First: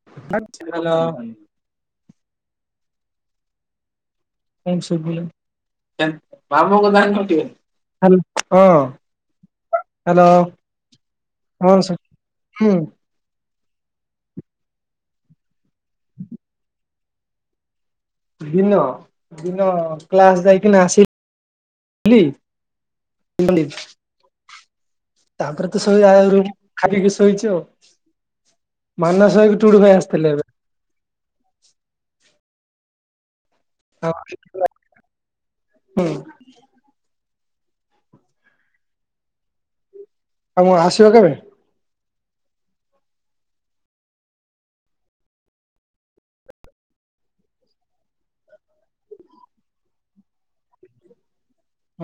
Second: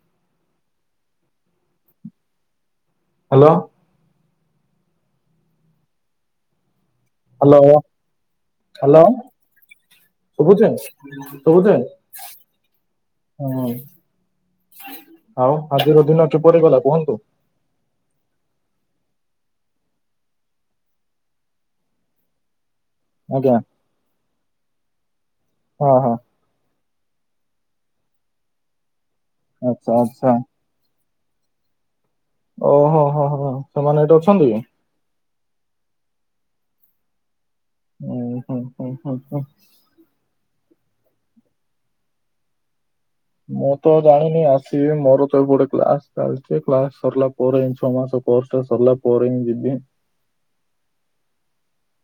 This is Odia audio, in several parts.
[unintelligible] ହ୍ୟାଲୋ। କଣ ସୁବ ବାପଙ୍କ ଦ [inaudible] ହ୍ୟାଲୋ, ହ୍ୟାଲୋ। ହ୍ୟାଲୋ ସୁବୁଛି, ହଁ ସୁବୁଛି? ହୁଁ ହୁଁ, ଆଉ ଆଜିର ଦିନ କିପରି ଗଲା କୁହନ୍ତୁ? ଦିନ, ଦିନ କ୍ଲାସ ଯାଇକନା ଆସିଥିଲି। ହ ଆଜ୍ଞା [unintelligible] ତାପରେ ତ ହଁ ଶୋଇ ଆ ହଁ ଖାଇକି ଶୋଇଛି ଆଉ। ମାନସ ଠୁ ଆଚ୍ଛା ଭାଇ ଆଚ୍ଛା ଆସିଥିଲେ ଏବେ। ଓହୋ। ହୋ, ହୋ। ସେମାନେ ଏଠି ହଁ, ଅଛନ୍ତି ହୁଁ। ଓ ହୁଁ, ହୁଁ, ହୁଁ। ଆଉ ମୁଁ ଆସିବ କେବେ? ମୁଁ ତ ଜାଣିନି ଆସିବି ମୋର ତ ଏ ଗୋଟେ କ୍ଲାସ ଚାଲିଛି କ୍ଲାସ ସରିଲା ପରେ ଛଅ ମାସ। ପ୍ଲସ୍ ଟୁ ସରିଲା ପରେ ହିଁ ଯିବି।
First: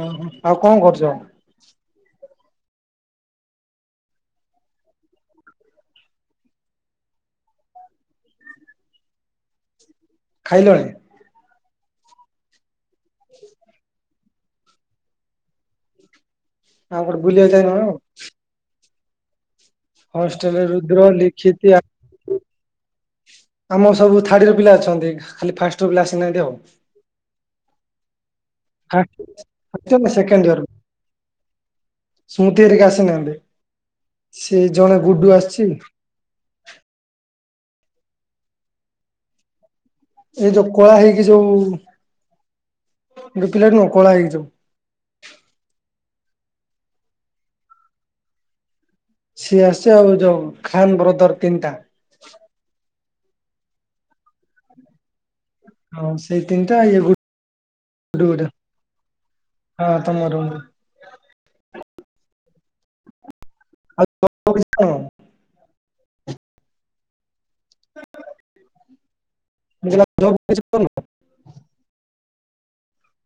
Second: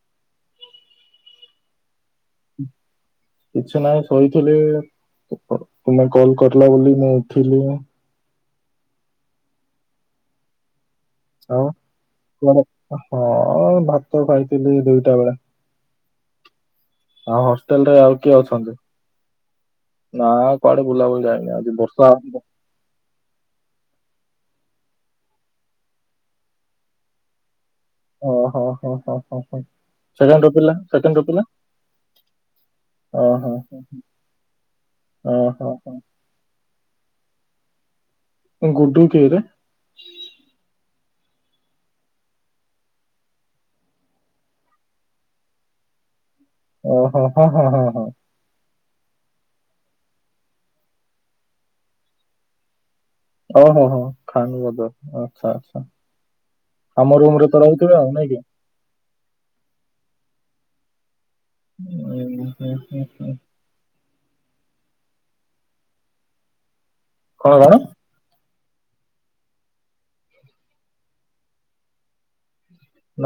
ଓ ହୋ ଆଉ କଣ କରୁଛ? ହୁଁ। କିଛି ନାହିଁ ଶୋଇଥିଲି ତୁମେ କଲ କରିଲ ବୋଲି ମୁଁ ଉଠିଲି। ଖାଇଲଣି। ହଁ, ଆ ହଁ ଭାତ ଖାଇଥିଲି ଦୁଇଟା ବେଳେ। ଗୋଟେ ଆଉ ବୁଲିବାକୁ ଯାଇନ ହଷ୍ଟେଲ ରେ ଆଉ କିଏ ଅଛନ୍ତି। ନା ହଷ୍ଟେଲରେ କୁଆଡେ ରୁଦ୍ର ବୁଲାବୁଲି ଯାଇନି ଲିଖିତ ଆଜି ବର୍ଷା ଆମର ସବୁ ଥାର୍ଡ ୟଅର ପିଲା ଅଛନ୍ତି ଖାଲି ଫାଷ୍ଟ ୟର ପିଲା ଆସିନାହାନ୍ତି ଆଉ। ଓ ହୋ ହୋ ହ ହ ହ ସେକେଣ୍ଡ ସେକେଣ୍ଡିୟର ଇୟର ପିଲା ସେକେଣ୍ଡର ପିଲା ସ୍ମୃତି ହେରିକା ଆସିନାହାନ୍ତି ଓହୋ, ସେ ଜଣେ ଗୁଡୁ ଓ ଆସିଛି ହ ହ ଗୁଡୁ କିଏ ରେ? ଏଇ ଯୋଉ କଳା ହେଇକି ଯୋଉ ଗୋଟେ ପିଲା ନୁହଁ କଳା ହେଇକି ଯୋଉ। ଓ ହୋ ହୋ ହୋ ହଁ ହଁ। ସିଏ ଆସିଚି ଆଉ ଯୋଉ ଖାନ୍ ବ୍ରଦର ତିନିଟା। ଓହୋ ହୋ ଖାନ୍ ବଦର ଆଛା। ହଁ ସେଇ ତିନିଟା ଇଏ ଆମ ରୁମ ରେ ତ ରହୁଥିବେ ଆଉ ଗୁଡୁ ନାଇଁ କି? ଗୋଟେ ହଁ ତମ ରୁମ୍ ଉ ହୁଁ ହୁଁ ହୁଁ। ଆଉ [unintelligible] କଣ କଣ? [unintelligible]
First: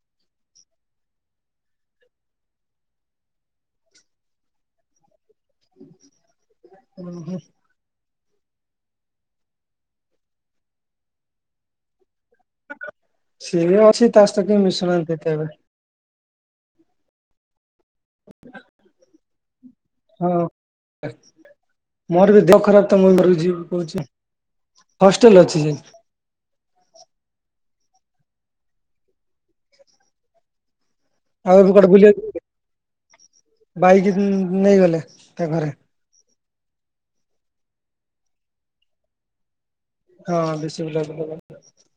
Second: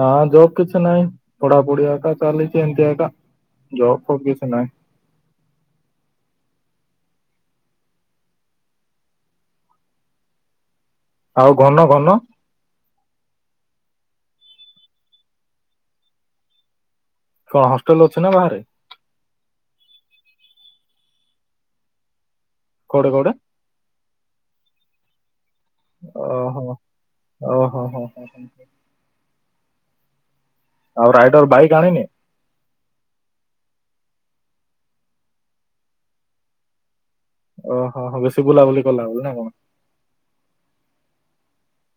ନା ଜବ୍ କିଛି ନାହିଁ, ପଢାପଢି ଏକା ଚାଲିଛି ଏମତି ଏକା ଜବ ଫବ କିଛି ନାହିଁ। ହୁଁ ହୁଁ। ଆଉ ଘନ ଘନ ସିଏ ଅଛି ତା ସହିତ କିଏ ମିଶୁନାହାନ୍ତି କେବେ। କଣ ହଷ୍ଟେଲରେ ଅଛୁ ନା ବାହାରେ? ହଁ ହଁ, ମୋର ବି ଦେହ ଖରାପ ତ କୋଉଠେ ମୁଁ କୋଉଠେ ମରିଯିବି କହୁଛି। ହଷ୍ଟେଲ ଅଛି ସେ। ଓହୋ ଓହୋ ହୋ ହ ଆଉ ରାଇଡର ଆଉ ଏବେ ବାଇକ୍ କୁଆଡ଼େ ଆଣିନି ବୁଲିବା କୁ, ବାଇକି ନେଇଗଲେ ତା ଘରେ। ଓହୋ ହୋ ବେଶୀ ବୁଲାବୁଲି କଲା ବୋଲି ନା କଣ? ହଁ ବେଶୀ ବୁଲା ବୁଲି। [unintelligible]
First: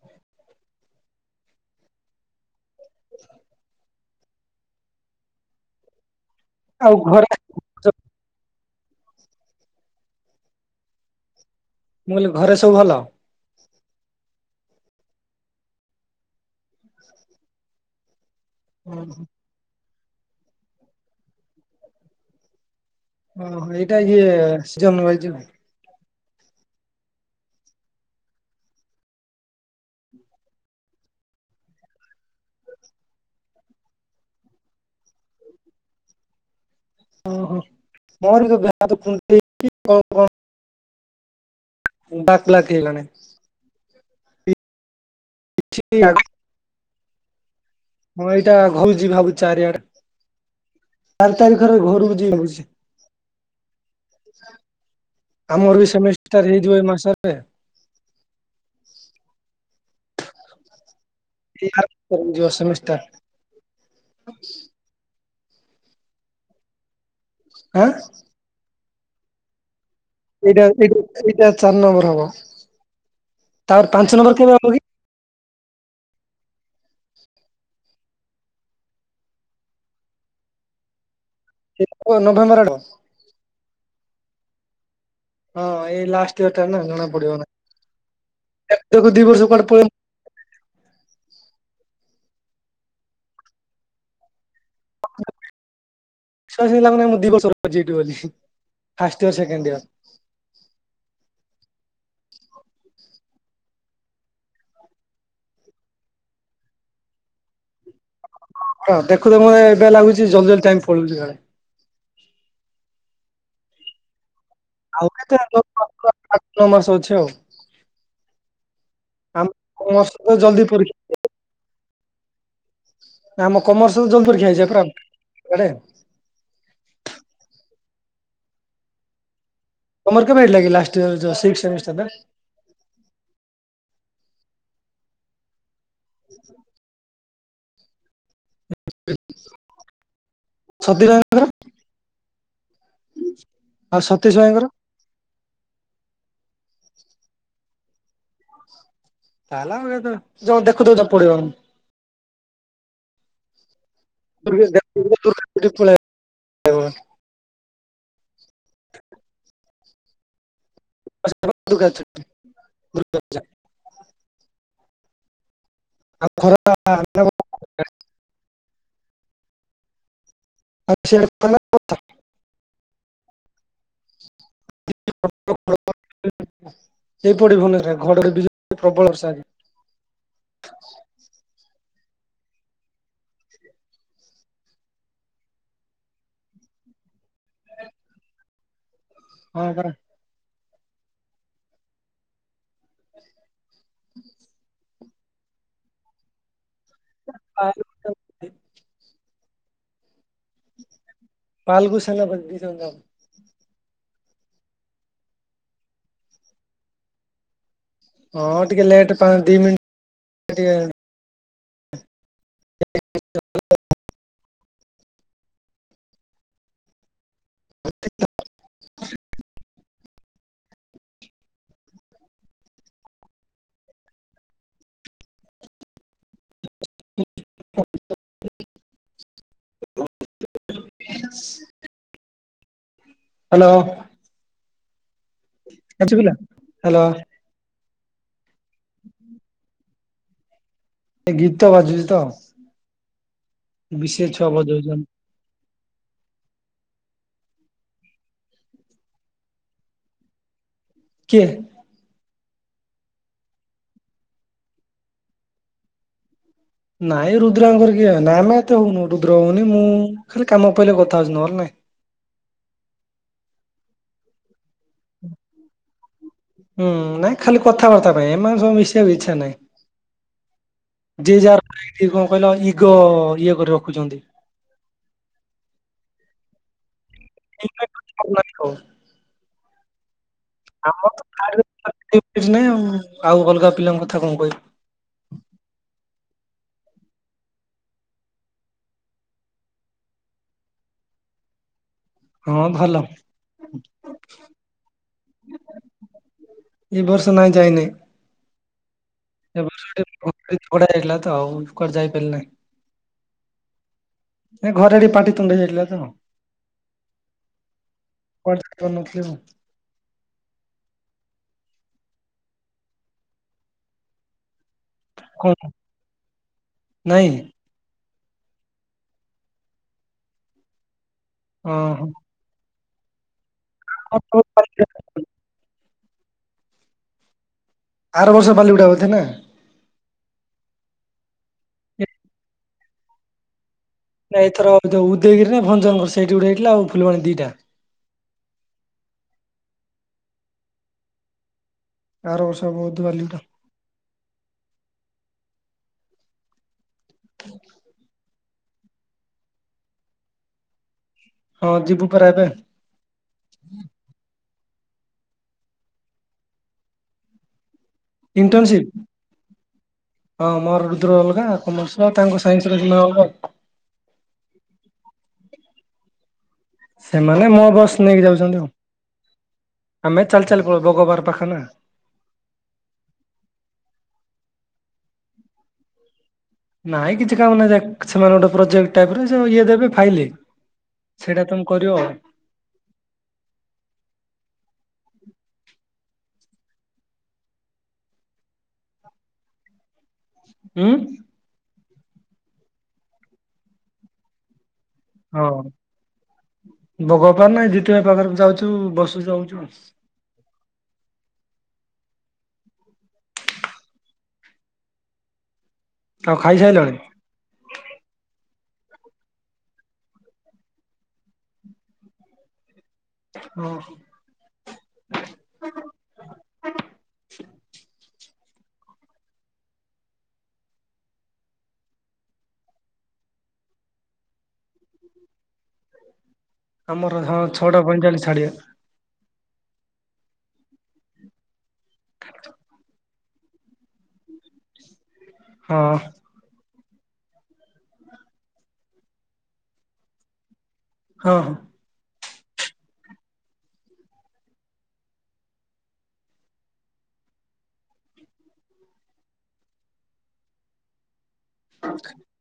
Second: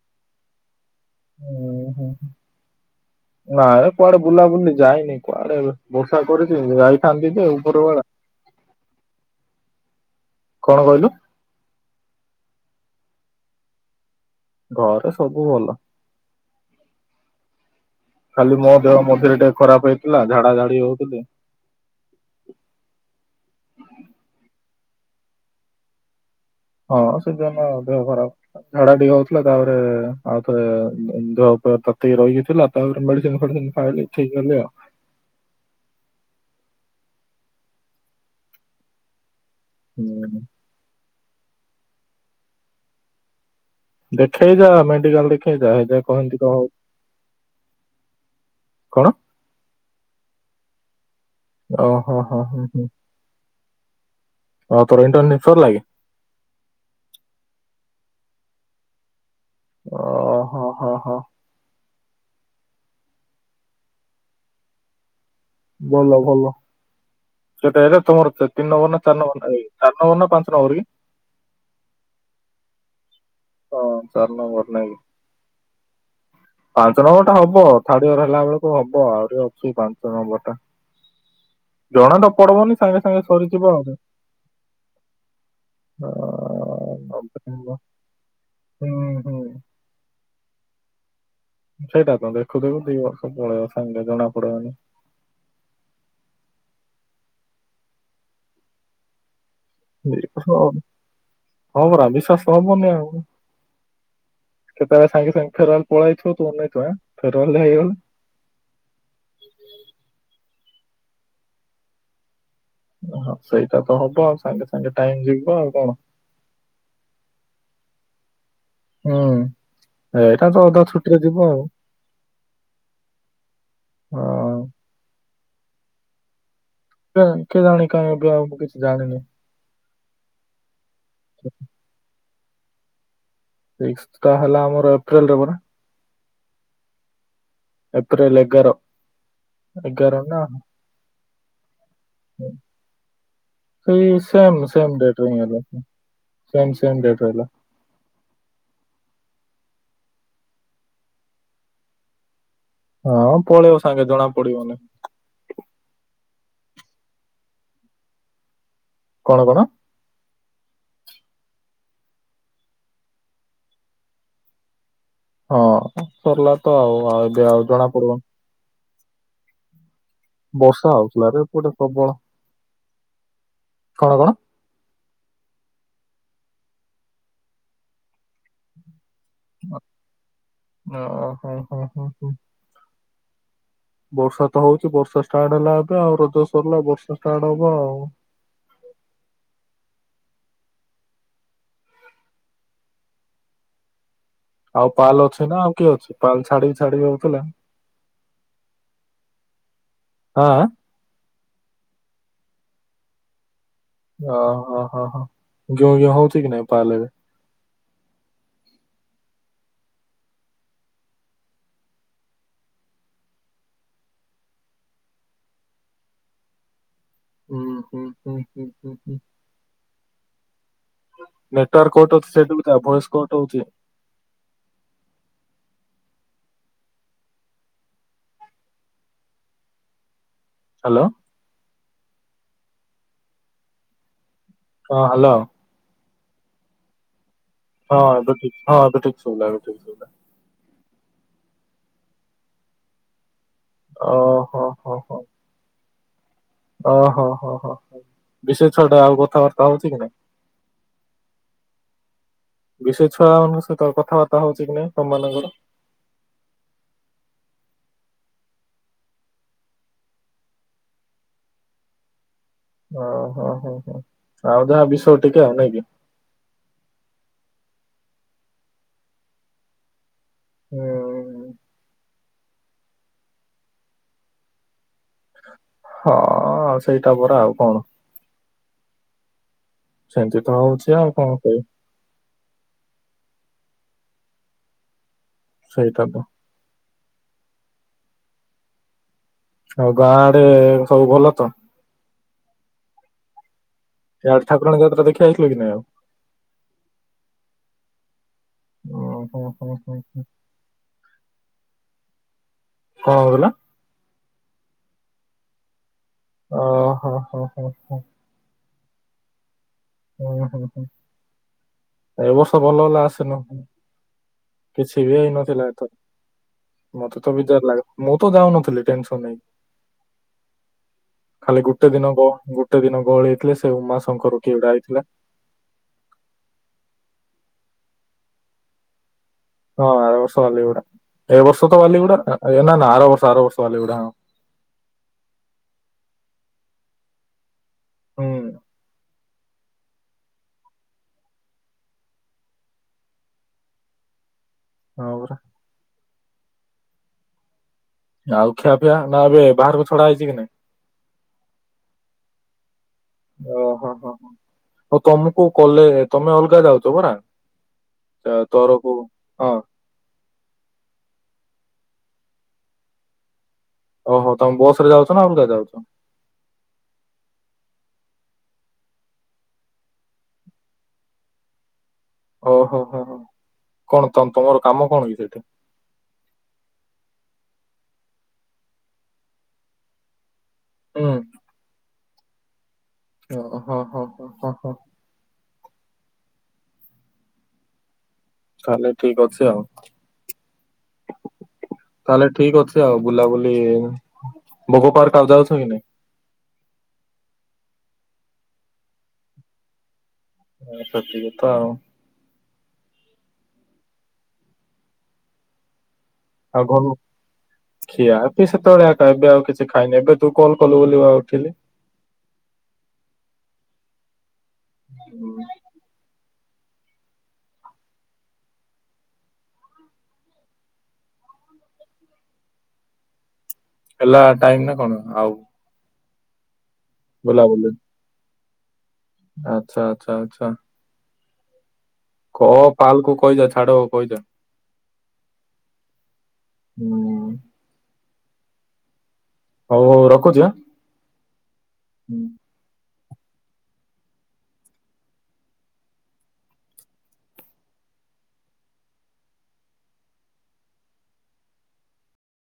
ହୁଁ ହଁ, ନାଇ କୁଆଡେ ବୁଲାବୁଲି ଯାଇନି, କୁଆଡେ ବର୍ଷା କରିଛି, ଆଉ ଘରେ ଯାଇଥାନ୍ତି ଯେ ମୁଁ ଉପର ବେଳା କଣ କହିଲୁ? ମୁଁ କହିଲି ଘରେ ସବୁ ଭଲ? ଘରେ ସବୁ ଭଲ। ହ ଖାଲି ମୋ ଦେହ ମଝିରେ ଟିକେ ଖରାପ ହେଇଥିଲା, ଝାଡା ଝାଡି ହଉଥିଲି। ଓହୋ ଏଇଟା ଇଏ ସିଜନ୍ ୱାଇଜ୍ [unintelligible] ହଁ ସିଜନ ଦେହ ଖରାପ। ଝାଡା ଟିକେ ହଉଥିଲା, ତାପରେ ଆଉ ଥରେ ଦେହ ପୁରା ତାତିକି ରହିକି ଥିଲା। ତାପରେ ମେଡିସିନ ଫେଡିସିନ ଖାଇଲି ଠିକ ହେଲେ ଆଉ। ଓହୋ ମୋର ବି ତ ଦେହ ହାତ କୁଣ୍ଢେଇକି କଣ କଣ ହୁଁ [unintelligible] ହେଇଲାଣି। ଦେଖେଇଯା ମେଡିକାଲ ଦେଖେଇଯା। [unintelligible] ହଁ ଏଇଟା [unintelligible] କଣ ଯିବି ଭାବୁଛି ଚାରିଆଡେ। ଚାରି ତାରିଖରେ ଓହୋ ଘରୁକୁ ଯିବି ହୋ ହୁଁ ଭାବୁଛି। ହୁଁ ଆଉ ତୋର ଇଣ୍ଟର୍ନସିପ ସରିଲା କି ଆମର ବି ସେମିଷ୍ଟାର ହେଇଯିବ ଏଇ ମାସରେ। ଓ ହୋ ହୋ ହୋ ଯିଭା ତ ଯୋ ସେମିଷ୍ଟା [inaudible] ଭଲ ଭଲ ସେଟା ଆଁ ଏଇନା ତୋମର ତିନି ନମ୍ବର ନା ଚାରି ନମ୍ବର ଏଇ ଚାରି ନମ୍ବର ନା ପାଞ୍ଚ ଏଇଟା, ନମ୍ବର କି ଏଇଟା, ଏଇଟା ଚାରି ନମ୍ବର ହବ। ହଁ ତାପରେ ପାଞ୍ଚ ଚାର କେବେ ହବ ନମ୍ବର ନା କି? ପାଞ୍ଚ ନମ୍ବର ଟା ହବ ଥାର୍ଡ ଇୟର୍ ହେଲା ବେଳକୁ ହବ ଆହୁରି ଅଛି ପାଞ୍ଚ ନମ୍ବର ଟା। ଜଣା ତ ନଭେମ୍ବର ପଡବନି ଆଡକୁ ସାଙ୍ଗେ ସାଙ୍ଗେ ସରିଯିବ ଆଉ ସେ। ହଁ ଏଇ ଲାଷ୍ଟ ଇୟର୍ ଟା ନା ଜଣା ପଡିବ ନବେ ନା, ନମ୍ବର। ଏ ହୁଁ [unintelligible] ଦି ହୁଁ ବର୍ଷ କୁଆଡେ ପଳେଇ ସେଇଟା ତ ଦେଖୁ ଦେଖୁ ଦି ବର୍ଷ ପଳେଇବ ସାଙ୍ଗେ ଜଣା ପଡିବନି। ବିଶ୍ବାସ [unintelligible] ଲାଭ ନାହିଁ ମୁଁ ଦି ବର୍ଷ ର [inaudible] ଯିବି ବୋଲି ଫାଷ୍ଟ ଇୟର୍ ସେକେଣ୍ଡ ଇୟର୍। ବି- ହଁ ହଁ ପରା ବିଶ୍ବାସ ହବନି ଆଉ। କେତେବେଳେ ସାଙ୍ଗେ ସାଙ୍ଗେ ଫେରୱାଲ ପଳେଇଥିବ ତୁ ଅନେଇଛୁ ଆଁ, ଫେରୱାଲ ହେଇଗଲେ ହଁ ଦେଖୁ ଦେଖୁ ଏ ଏବେ ଲାଗୁଛି ଜଲଦି ଜଲଦି ଟାଇମ୍ ପଳଉଛି ସାଡେ। ଓ ହଁ, ସେଇଟା ତ ହବ ଆଉ ସାଙ୍ଗେ ସାଙ୍ଗ ଆଉ କେତେ ମାସ [inaudible] ଆଠ ମାସ ଅଛି ଆଉ। ହଁ ଆମ କମର୍ସ ଏଇଟା ତ ଜଲଦି ଅଧା ପରୀକ୍ଷା ଛୁଟିରେ ଯିବ ଆଉ। ନା ଆମ କମର୍ସଲ ଜୋନ୍ ହଁ ପରୀକ୍ଷା ହେଇଛି [unintelligible] କେ କେଜାଣି କ-ବ-କିଛି ଜାଣିନିି। ତୋମର କେବେ ହେଇଥିଲା କି ଲାଷ୍ଟ ଇୟର୍ ଯେ ସିକ୍ସ ସେମିଷ୍ଟାର ଟା? ସିକ୍ସ ଟା ହେଲା ଆମର ଏପ୍ରିଲ ରେ ପରା। [inaudible] ଏପ୍ରିିଲ ଏଗାର, ଏଗାର ନା ସତୀଶ ଭାଇଙ୍କର ହଁ ଆଉ ସେଇ ସତୀଶ ସେମ୍ ଭାଇଙ୍କର ସେମ୍ ଡେଟ୍ ରେ ହିଁ ହେଲା। [inaudible] ସେମ୍ ସେମ୍ ଡେଟ୍ ରହିଲା। ତାହେଲେ ଆଉ କେତଳ ଯୋଉ ଦେଖୁଥିବ [unintelligible] ପଡିବନି। ହଁ ପଳେଇବ ସାଙ୍ଗେ ଜଣା ପଡିବନି [inaudible] ହ କଣ କଣ? [inaudible] ହଁ ସରିଲା ତ ଆଉ, ଆଉ ଏବେ ଆଉ ଜଣାପଡିବ। ବର୍ଷା ହଉଥିଲା ରେ ଏପଟେ ପ୍ରବଳ। କଣ କଣ? [inaudible] ଏଇପଟେ ବି [unintelligible] ଥାଏ, ଘଡଘଡି ବିଜୁଳି ପ୍ରବଳ ବର୍ଷା ଆଜି। ଓ ଅ, ହୋ, ହୋ, ହୋ, ହୋ। ବର୍ଷା ତ ହଉଛି, ବର୍ଷା ଷ୍ଟାର୍ଟ ହେଲା ଏବେ, ଆଉ ରଜ ସରିଲା ବର୍ଷା ଷ୍ଟାର୍ଟ ହବ ଆଉ। ହଁ ପରା। [inaudible] ଆଉ ପାଲ ଅଛି ନା ଆଉ କିଏ ଅଛି? ପାଲ ଛାଡିିବି ଛାଡିବି ହଉଥିଲା। ହଁ। ପାଲ କୁ ସାଙ୍ଗ ରେ ଧରିକି [unintelligible] ଓ ହୋ, ହୋ, ହୋ ଗେଁ ଗେଁ ହୋଉଛି କି ନାଇଁ ପାଲ ଏବେ? ହଁ ଟିକେ ଲେଟ୍ ପାଁ- ଦି ମିନ୍ ଟିକେ [inaudible] ଆଚା [inaudible] ହୁଁ ହୁଁ ହୁଁ ହୁଁ ନେଟୱାର୍ କଟ ଅଛି ସେଠୁକୁ ଯାଓ ଭଏସ କଟ ହଉଛି [inaudible] ହ୍ୟାଲୋ ହଁ ହ୍ୟାଲୋ ଏବେ ଶୁଭିଲା ହ୍ୟାଲୋ। ହଁ ଏବେ ଠିକ୍ ହଁ ଏବେ ଠିକ୍ ସୁବିଲା ଏବେ ଠିକ୍ ଶୁଭିଲା। ଏ ଗୀତ ବାଜୁଛି ତ ବିଶେ ଛୁଆ ଆହାହାହା, ବଜଉଛନ୍ତି। ଓହୋ ହୋ ହୋ ହୋ ବି ଶି ଏ ଛୁଆ ଟେ ଆଉ କଥାବାର୍ତ୍ତା ହଉଛି କି ନାଇଁ। କିଏ। ବି ସି ଏ ଛୁଆ ମାନଙ୍କ ସହିତ କଥାବାର୍ତ୍ତା ହଉଛି କି ନାଇଁ ତମ ମାନଙ୍କର ନାଇଁ ରୁଦ୍ରା ବୁ କିଏ ନା ଆମ ଏତେ ହଉନୁ ରୁଦ୍ର ହଉନି ମୁଁ ଖାଲି କାମ ପାଇଲେ କଥା ହଉଛୁ ନ ହେଲେ ନାଇଁ। ଓହୋ ହୋ ହୋ ଆଉ ଯାହା ବିଷୟ ଟିକେ ଆଉ ନାଇକି। ହୁଁ ନାଇଁ ଖାଲି କଥାବାର୍ତ୍ତା ପାଇଁ ଏମାନ ସବୁ ମିଶିବାକୁ ଇଚ୍ଛା ନାହିଁ। ଯେ ହୁଁ, ଯାହାର [inaudible] କଣ କହିଲ ଇଗୋ ଇଏ କରି ରଖୁଛନ୍ତି। ହଁ ସେଇଟା ପରା ଆଉ କଣ। [inaudible] ଅପ ନାନି କୋ। ସେମିତି ତ ଆଉ। ଆମ କଣ ଗାଁ କହିବି ରେ [inaudible] କିଛି ନାଇଁ ଆଉ ଅଲଗା ପିଲାଙ୍କ କଥା କଣ କହିବି। ସେଇଟାତ। ଆଉ ଗାଁ ଆଡେ ସବୁ ଭଲ ତ। ହଁ ଭଲ। ଏ ଆଡେ ଠାକୁରାଣି ଯାତ୍ରା ଦେଖିଆଇ ଥିଲୁ କି ନାହିଁ ଆଉ। ଏ ବର୍ଷ ନାଇଁ ଯାଇ ନାହିଁ। ଓ ହୋ। ଏ ବର୍ଷ ହୋ [inaudible] କଡା ଯାଇଥିଲା ତ ଆଉ କୁଆଡେ ଯାଇପାରିଲି ନାହିଁ। କଣ [inaudible] ଗଲା। ଏ ଘରେ ଟିକେ ପାଟି ତୁଣ୍ଡ ହେଇଯାଏ ଥିଲା ତ ଓ ହଁ ହଁ ହଁ ହଁ। କୁଆଡେ ଯାଇ ପାରୁନ ଥିଲି ମୁଁ ହୁଁ ହୁଁ ହୁଁ ଏ ବର୍ଷ ଭଲ ହେଲା ଆସିନ। କିଛି ବି କଣ ହେଇନଥିଲା ଏଥର ମତେ ନାଇଁ ତ ବିଜାର ଲାଗେ। ମୁଁ ତ ଯାଉନଥିଲି ଟେନସନ ହେଇକି ଖାଲି ଗୋଟେ ଓହୋ। ଦିନ ବ ଗୋ ଗୋଟେ ଦିନ ଗହଳି ହେଇଥିଲେ ସେ ଉମାଶଙ୍କର କିଏ ଗୋଟେ ଆଇଥିଲା। ଆର ବର୍ଷ ବାଲିଗୁଡ଼ା ବଧେ ନା। ହଁ ଆର ବର୍ଷ ବାଲିଗୁଡା ଏ ବର୍ଷ ତ ବାଲିଗୁଡା ନା ନା ଆର ବର୍ଷ ଆର ବର୍ଷ ବାଲିଗୁଡା ହଁ। ନାଇଁ ଏଥର ଉ ଉଦୟଗିରିରେ ଭଞ୍ଜନଗର ସେଇଠି ଗୋଟେ ହେଇଥିଲା ଆଉ ଫୁଲବାଣୀ ଦିଟା। ହୁଁ। ଆର ବର୍ଷ ହେବ ବଧେ ବାଲିଗୁଡା। ହଁ ପରା। Thank you. [inaudible] ଆଉ ଖିଆ ପିଆ ନା ଏବେ ବାହାରକୁ ଛଡା ହେଇଛି କି ନାଇଁ ହଁ ଯିବୁ ପରା ଏବେ। ଓହୋ। ହ, ହ, ହ ତମକୁ କଲେ ତମେ ଅଲଗା ଯାଉଛ ଭଡା। Internship. ହଁ ହଁ ମୋର ରୁଦ୍ର ଅଲଗା। କମର୍ସ ତାଙ୍କ ସାଇନ୍ସ ର କିମା ଅଲଗା ଓ ହୋ, ତମ୍ ବସରେ ଯାଉଚନା ଆଉ କୋଉଟାରେ ଯାଉଚ। ସେମାନେ ମୋ ବସ୍ ନେଇକି ଯାଉଛନ୍ତି ଆଉ। ଆମେ ଚାଲି ଚାଲି ପଲ ଘର ପାଖନା। ଓହୋ। ହୋ, ହୋ କଣ ତମ ତମର କାମ କଣକି ସେଇଟି। ନାଇଁ କିଛି କାମ ନାହିଁ। ସେ ସେମାନେ ଗୋଟେ ପ୍ରୋଜେକ୍ଟ ଆଗରୁ ଇଏ ଦେବେ ଫାଇଲେ। ହୁଁ ସେଇଟା ତମ କରିବ ଆଉ। ଓହୋ। ହଁ -ହଁ -ହଁ- ହଁ- ହଁ। ତାହେଲେ ଠିକ ଅଛି ଆଉ। ହୁଁ। ତାହେଲେ ଠିକ ଅଛି ଆଉ। ବୁଲାବୁଲି ଭୋଗ ପାର୍କ ଆଉ ଯାଉଛ ହଁ କି ନାଇଁ? ବଗପାର ନାହିଁ ଦିତିବ ପାଖରେ ଯାଉଛୁ, ବସ ଯାଉଛୁ ଆସ ଆ ସଠ କଥା ଆଉ ଆଉ ଘରୁ ଖିଆ ଏ ପି ସେତେବେଳେ। ଏବେ ଆଉ କିଛି ଖାଇନି। ଏବେ ତୁ କଲ କଲୁ ବୋଲି ଉଠିଲି। ହଁ। ହୁଁ। ହେଲା ଟାଇମ ନା କଣ ଆଉ। ଆମର ହଁ ବୁଲାବୁଲି ଛଅଟା ପଇଁଚାଳିଶ ଛାଡିଆ। ଆଚ୍ଛା, ଆଚ୍ଛା, ଆଚ୍ଛା। କ ପାଲକୁୁ କହିଦ ଛାଡ କହି ଯା। ହଁ। ହୁଁ। ହଉ, ହଉ ରଖୁଚି ହା। ହଁ, ହଁ। ହୁଁ। [inaudible]